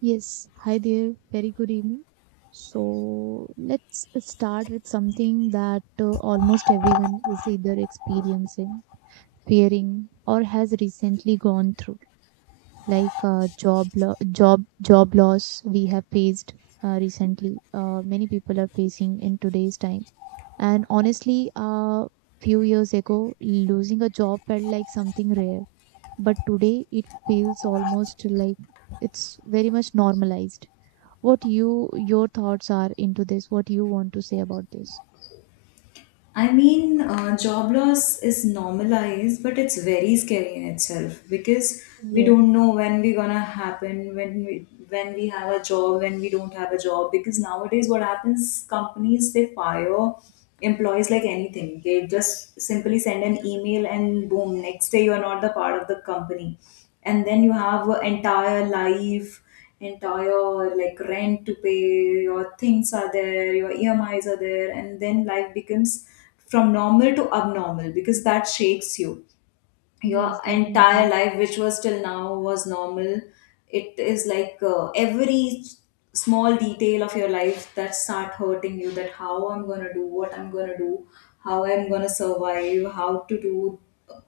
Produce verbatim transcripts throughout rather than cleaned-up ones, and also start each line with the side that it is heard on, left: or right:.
right: Yes, hi there. Very good evening. So let's start with something that uh, almost everyone is either experiencing, fearing, or has recently gone through, like uh, job lo- job job loss we have faced uh, recently. Uh, many people are facing in today's time, and honestly, uh, few years ago, losing a job felt like something rare, but today it feels almost like it's very much normalized. What you your thoughts are into this, what you want to say about this.
left: I mean, uh, job loss is normalized, but it's very scary in itself because we
right: Yeah,
left: don't know when we're gonna happen, when we when we have a job, when we don't have a job. Because nowadays, what happens? Companies they fire employees like anything. They just simply send an email and boom, next day you are not the part of the company, and then you have an entire life entire like rent to pay, your things are there, your E M Is are there, and then life becomes from normal to abnormal because that shakes you your
right: yes,
left: entire
right: definitely.
left: life which was till now was normal. It is like uh, every small detail of your life that start hurting you, that how I'm going to do, what I'm going to do, how I'm going to survive, how to do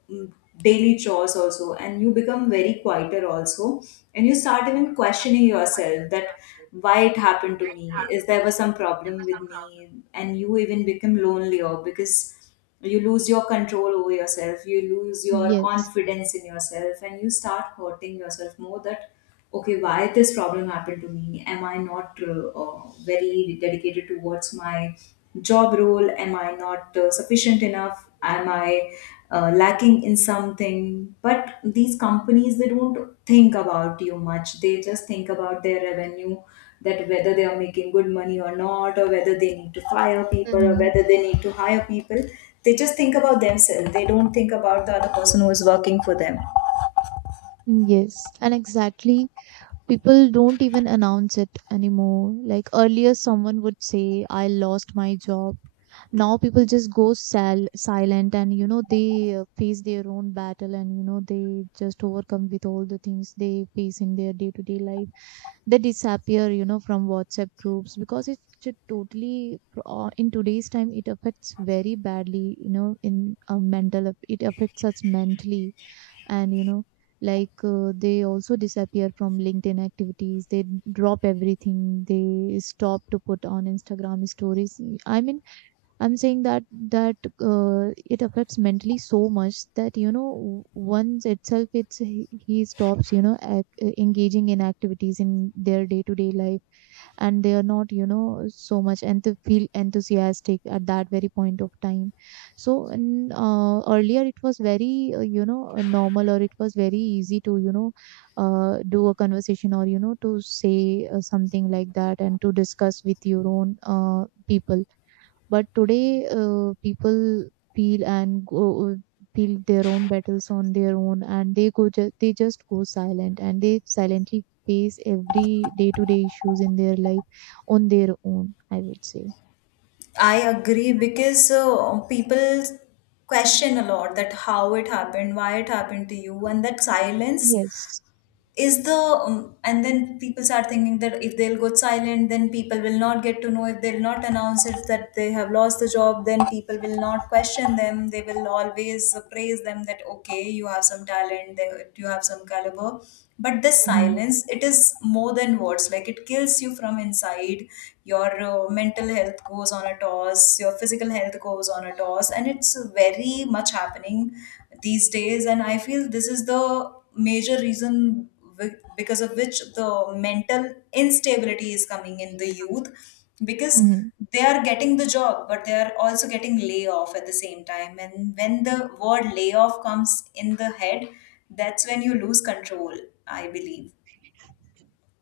left: um, daily chores also, and you become very quieter also, and you start even questioning yourself that why it happened to me, is there was some problem with me, and you even become lonelier because you lose your control over yourself, you lose your
right: Yes.
left: confidence in yourself, and you start hurting yourself more that okay, why this problem happened to me, am I not uh, uh, very dedicated towards my job role, am I not uh, sufficient enough, am I uh, lacking in something. But these companies they don't think about you much, they just think about their revenue, that whether they are making good money or not, or whether they need to fire people, or
right: Mm-hmm.
left: whether they need to hire people. They just think about themselves. They don't think about the other person who is working for them.
right: Yes, and exactly, people don't even announce it anymore. Like earlier, someone would say, I lost my job. Now people just go sal- silent, and you know they uh, face their own battle, and you know they just overcome with all the things they face in their day to day life. They disappear, you know, from WhatsApp groups, because it should totally uh, in today's time it affects very badly, you know, in a mental it affects us mentally, and you know like uh, they also disappear from LinkedIn activities, they drop everything, they stop to put on Instagram stories. I mean, I'm saying that that uh, it affects mentally so much that you know once itself it's he he stops, you know ac- engaging in activities in their day to day life, and they are not you know so much, and they feel enthusiastic at that very point of time. So in uh, earlier, it was very uh, you know uh, normal, or it was very easy to you know uh, do a conversation, or you know to say uh, something like that, and to discuss with your own uh, people. But today, uh, people feel and go feel their own battles on their own, and they go ju- they just go silent, and they silently face every day to day issues in their life on their own, I would say.
left: I agree because uh, people question a lot that how it happened, why it happened to you, and that silence
right: Yes.
left: is the um, and then people start thinking that if they'll go silent then people will not get to know, if they'll not announce it that they have lost the job then people will not question them, they will always praise them that okay, you have some talent, they- you have some caliber. But this
right: Mm-hmm.
left: silence, it is more than words, like it kills you from inside. Your uh, mental health goes on a toss, your physical health goes on a toss, and it's very much happening these days, and I feel this is the major reason wi- because of which the mental instability is coming in the youth, because they are getting the job but they are also getting layoff at the same time, and when the word layoff comes in the head, that's when you lose control, I believe.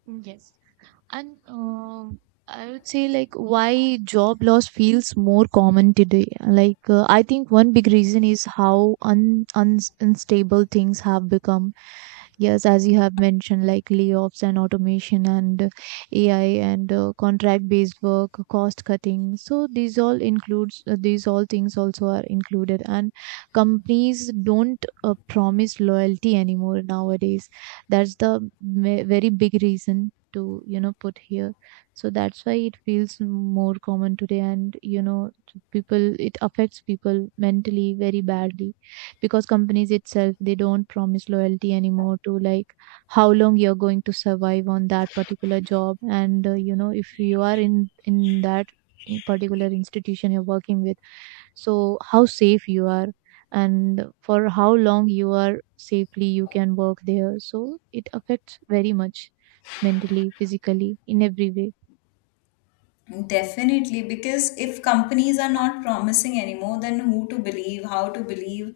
right: Mm, yes. And um I would say, like, why job loss feels more common today. Like, uh, I think one big reason is how un, un unstable things have become. Yes, as you have mentioned, like layoffs and automation and A I and uh, contract-based work, cost cutting. So these all includes uh, these all things also are included, and companies don't uh, promise loyalty anymore nowadays. That's the ve- very big reason to you know put here. So that's why it feels more common today, and you know people, it affects people mentally very badly, because companies itself they don't promise loyalty anymore, to like how long you're going to survive on that particular job, and uh, you know if you are in in that, in particular institution you're working with, so how safe you are, and for how long you are safely you can work there. So it affects very much, mentally, physically, in every way.
left: Definitely, because if companies are not promising anymore, then who to believe, how to believe.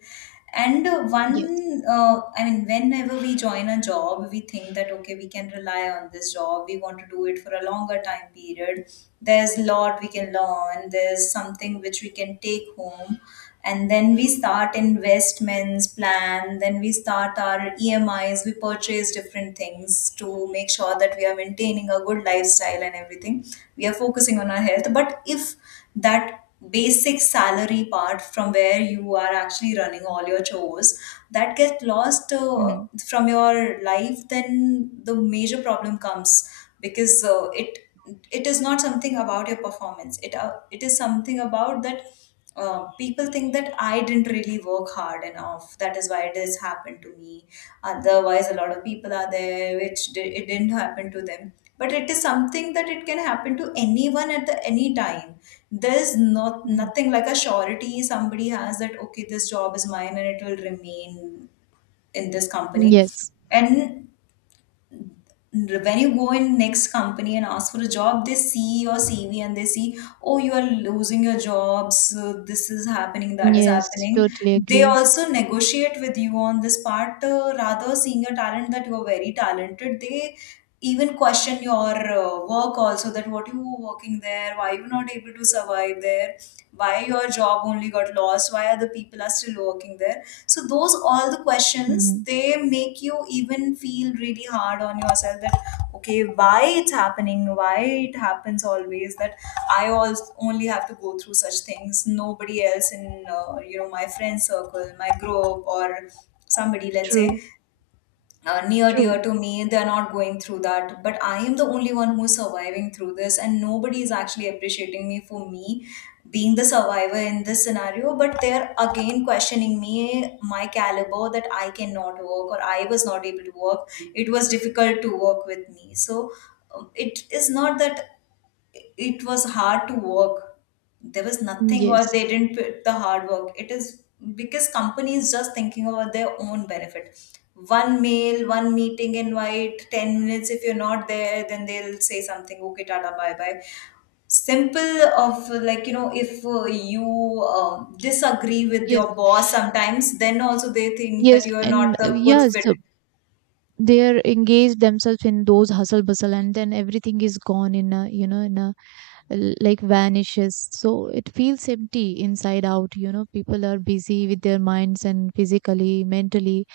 left: And uh,
right: Yes.
left: one, uh, I mean, whenever we join a job, we think that okay, we can rely on this job, we want to do it for a longer time period. There's a lot we can learn, there's something which we can take home, and then we start investments plan, then we start our EMIs, we purchase different things to make sure that we are maintaining a good lifestyle and everything, we are focusing on our health. But if that basic salary part from where you are actually running all your chores, that gets lost uh,
right: Hmm.
left: from your life, then the major problem comes. Because uh, it, it is not something about your performance, it uh, it is something about that uh, people think that I didn't really work hard enough, that is why this happened to me. Otherwise, a lot of people are there which di- it didn't happen to them. But it is something that it can happen to anyone at the any time. There's not
right: Hmm.
left: nothing like a surety somebody has that okay, this job is mine and it will remain in this company.
right: Yes.
left: And when you go in next company and ask for a job, they see your CV and they see oh, you are losing your jobs, uh, this is happening, that is
right: Yes,
left: happening.
right: totally
left: They
right: agree.
left: also negotiate with you on this part, uh, rather seeing your talent that you are very talented, they even question your uh, work also, that what you were working there, why you not able to survive there, why your job only got lost, why other people are still working there. So those all the
right: Hmm.
left: questions, they make you even feel really hard on yourself that okay, why it's happening, why it happens always, that I also only have to go through such things, nobody else in uh, you know my friend circle, my group, or somebody let's say
right: True.
left: uh, near
right: True.
left: dear to me, they're not going through that, but I am the only one who's surviving through this and nobody is actually appreciating me for me being the survivor in this scenario, but they're again questioning me, my caliber, that I cannot work, or I was not able to work, it was difficult to work with me. So um, it is not that it was hard to work, there was nothing, or
right: Yes.
left: they didn't put the hard work. It is because company is just thinking about their own benefit. One mail, one meeting invite, ten minutes if you're not there, then they'll say something okay, tata, bye bye. Simple of uh, like you know, if uh, you uh disagree with
right: Yes.
left: your boss sometimes, then also they think
right: Yes,
left: that you are
right: and
left: not
right: uh,
left: the good
right: yes,
left: fit.
right: uh, they're engaged themselves in those hustle bustle, and then everything is gone in a, you know in a l- like, vanishes. So it feels empty inside out. You know, people are busy with their minds and physically, mentally,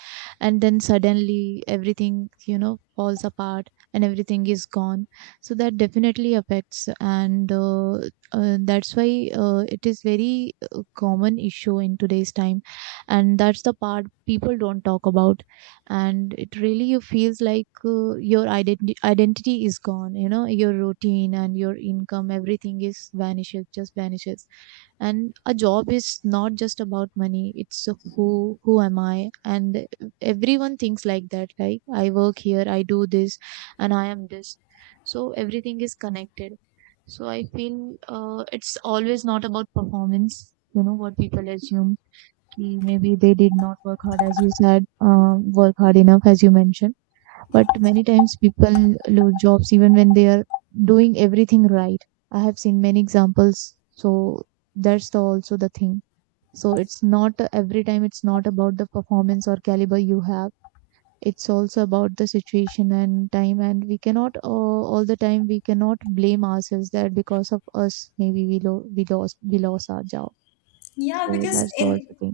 right: and then suddenly everything, you know, falls apart, and everything is gone. So that definitely affects, and uh, uh, that's why uh, it is very uh, common issue in today's time, and that's the part people don't talk about. And it really, you feels like uh, your identi- identity is gone, you know your routine and your income, everything is vanishes, just vanishes. And a job is not just about money, it's who who am I. And everyone thinks like that, like, I work here, I do this, and I am this, so everything is connected. So I feel uh, it's always not about performance, you know what people assume, ki maybe they did not work hard, as you said, um, work hard enough, as you mentioned. But many times people lose jobs even when they are doing everything right. I have seen many examples. So that's the, also the thing. So it's not every time, it's not about the performance or caliber you have. It's also about the situation and time, and we cannot uh, all the time, we cannot blame ourselves that because of us maybe we, lo- we lost we lost our job.
left: Yeah,
right: So
left: because
right: that's the also
left: in,
right: thing.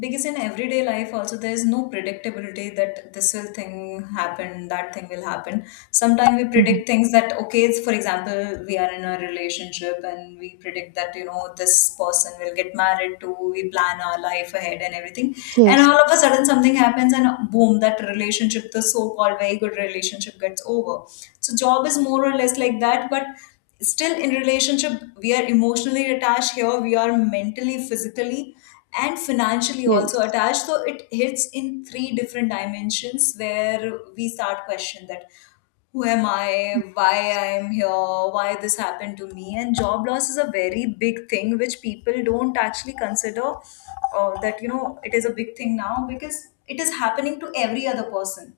left: because in everyday life also there is no predictability that this will thing happen, that thing will happen. Sometimes we
right: Mm-hmm.
left: predict things that okay, it's, for example, we are in a relationship and we predict that you know this person will get married to, we plan our life ahead and everything, and
right: Yes.
left: all of a sudden something happens and boom, that relationship, the so-called very good relationship, gets over. So job is more or less like that, but still in relationship we are emotionally attached, here we are mentally, physically, and financially also
right: Yes.
left: attached, so it hits in three different dimensions where we start question that who am I, why I'm here, why this happened to me. And job loss is a very big thing which people don't actually consider, uh, that you know it is a big thing now because it is happening to every other person.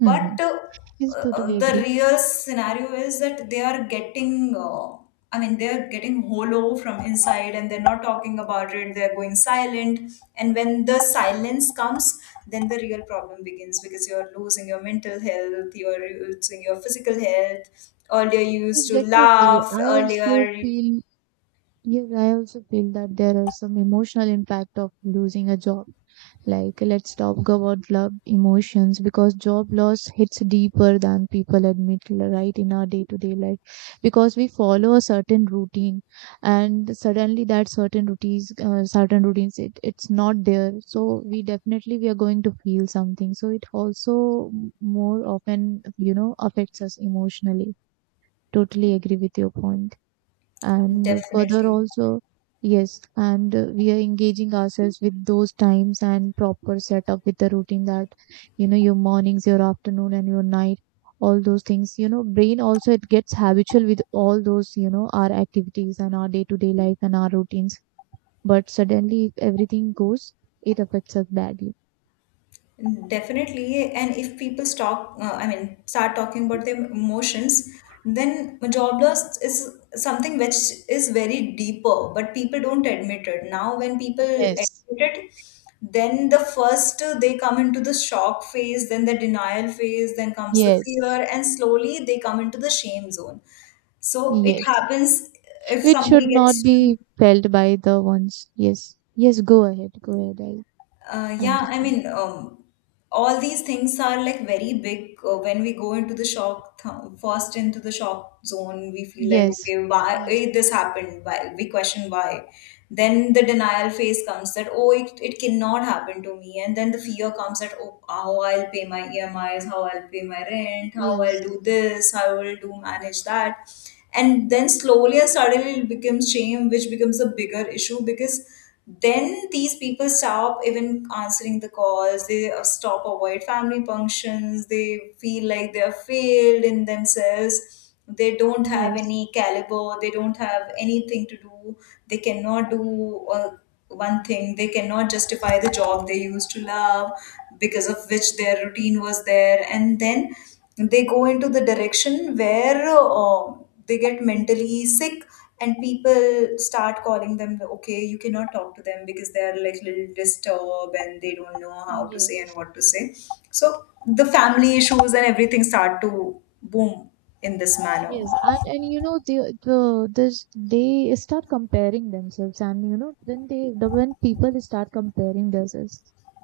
right: Mm-hmm.
left: But uh,
right: Yes,
left: uh,
right: totally
left: the
right: agree.
left: real scenario is that they are getting uh, I mean they're getting hollow from inside, and they're not talking about it, they're going silent. And when the silence comes, then the real problem begins, because you're losing your mental health, you're losing your physical health, earlier you used
right: Yes,
left: to
right: definitely.
left: laugh
right: I
left: earlier.
right: also feel, yes, I also feel that there is some emotional impact of losing a job. Like, let's talk about love emotions, because job loss hits deeper than people admit, right, in our day to day life. Because we follow a certain routine, and suddenly that certain routines, uh, certain routines, it, it's not there. So we definitely, we are going to feel something. So it also m- more often, you know, affects us emotionally. Totally agree with your point, and further
left: Definitely.
right: also. Yes, and uh, we are engaging ourselves with those times and proper setup with the routine, that you know your mornings, your afternoon, and your night, all those things. You know brain also, it gets habitual with all those, you know our activities and our day to day life and our routines, but suddenly if everything goes, it affects us badly.
left: Definitely, and if people stop, uh, I mean, start talking about their emotions, then job loss is something which is very deeper, but people don't admit it. Now, when people admit
right: Yes.
left: it, then the first uh, they come into the shock phase, then the denial phase, then comes the
right: Yes.
left: fear, and slowly they come into the shame zone. So it
right: Yes,
left: happens if
right: which should
left: somebody
right: not
left: gets
right: be felt by the ones. Yes, yes, go ahead, go ahead, I
left: Uh, yeah, I
right: understand.
left: mean, um, all these things are like very big uh, when we go into the shock, th- first into the shock zone, we feel like
right: Yes,
left: okay, why
right: yes,
left: eh, this happened? Why? We question why. Then the denial phase comes that oh, it, it cannot happen to me. And then the fear comes that oh, how I'll pay my E M Is, how I'll pay my rent, how
right: yes,
left: I'll do this, how I'll do manage that. And then slowly and suddenly it becomes shame, which becomes a bigger issue because then these people stop even answering the calls, they uh, stop avoid family functions, they feel like they are failed in themselves, they don't have
right: yes,
left: any caliber, they don't have anything to do, they cannot do uh, one thing, they cannot justify the job they used to love because of which their routine was there, and then they go into the direction where uh, they get mentally sick, and people start calling them the- okay you cannot talk to them because they are like little disturbed and they don't know how to say and
right: yes,
left: what to say. So the family issues and everything start to boom in this manner.
right: yes. And and you know the the this, they start comparing themselves, and you know when they the when people start comparing themselves,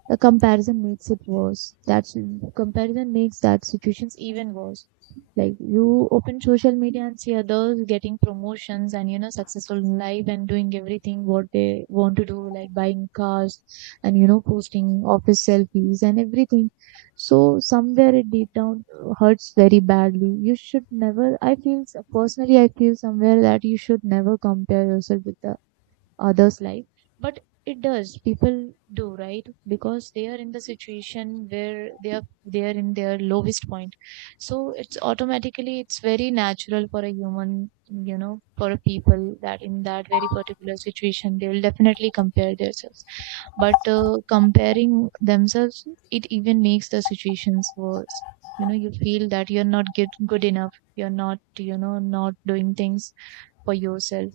right: the comparison makes it worse. That's Comparison makes that situations even worse. Like, you open social media and see others getting promotions, and you know successful in life, and doing everything what they want to do, like buying cars, and you know posting office selfies, and everything. So somewhere it deep down uh, hurts very badly. You should never. I feel personally, I feel somewhere, that you should never compare yourself with others' life. But it does. People do, right? Because they are in the situation where they are they are in their lowest point. So it's automatically, it's very natural for a human, you know, for a people, that in that very particular situation they will definitely compare themselves. But uh, comparing themselves, it even makes the situations worse. You know, you feel that you're not get good enough. You're not, you know, not doing things for yourself,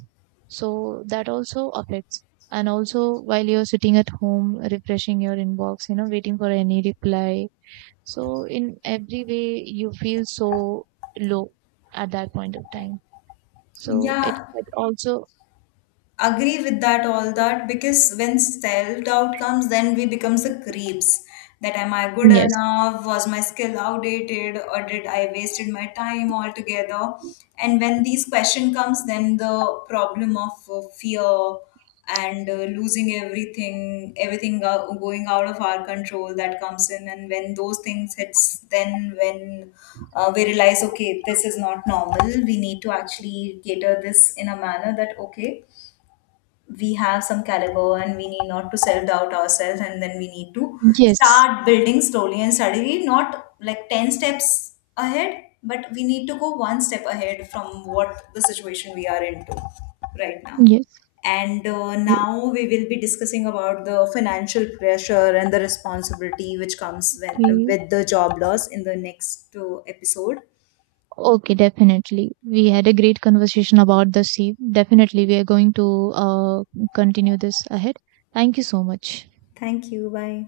right: so that also affects. And also, while you're sitting at home refreshing your inbox, you know waiting for any reply, so in every way you feel so low at that point of time. So it,
left: Yeah,
right: it also.
left: agree with that all that, because when self-doubt comes then we becomes the creeps, that am I good
right: Yes,
left: enough, was my skill outdated, or did I wasted my time altogether. And when these question comes, then the problem of uh, fear and uh, losing everything, everything go- going out of our control, that comes in. And when those things hits, then when uh, we realize okay, this is not normal, we need to actually cater this in a manner that okay, we have some caliber and we need not to self-doubt ourselves, and then we need to
right: yes,
left: start building slowly and steadily, not like ten steps ahead, but we need to go one step ahead from what the situation we are into right now.
right: yes.
left: And uh, now we will be discussing about the financial pressure and the responsibility which comes when,
right: Okay.
left: with the job loss in the next uh, episode.
right: Okay, definitely we had a great conversation about the sea. Definitely we are going to uh, continue this ahead. Thank you so much.
left: Thank you, bye.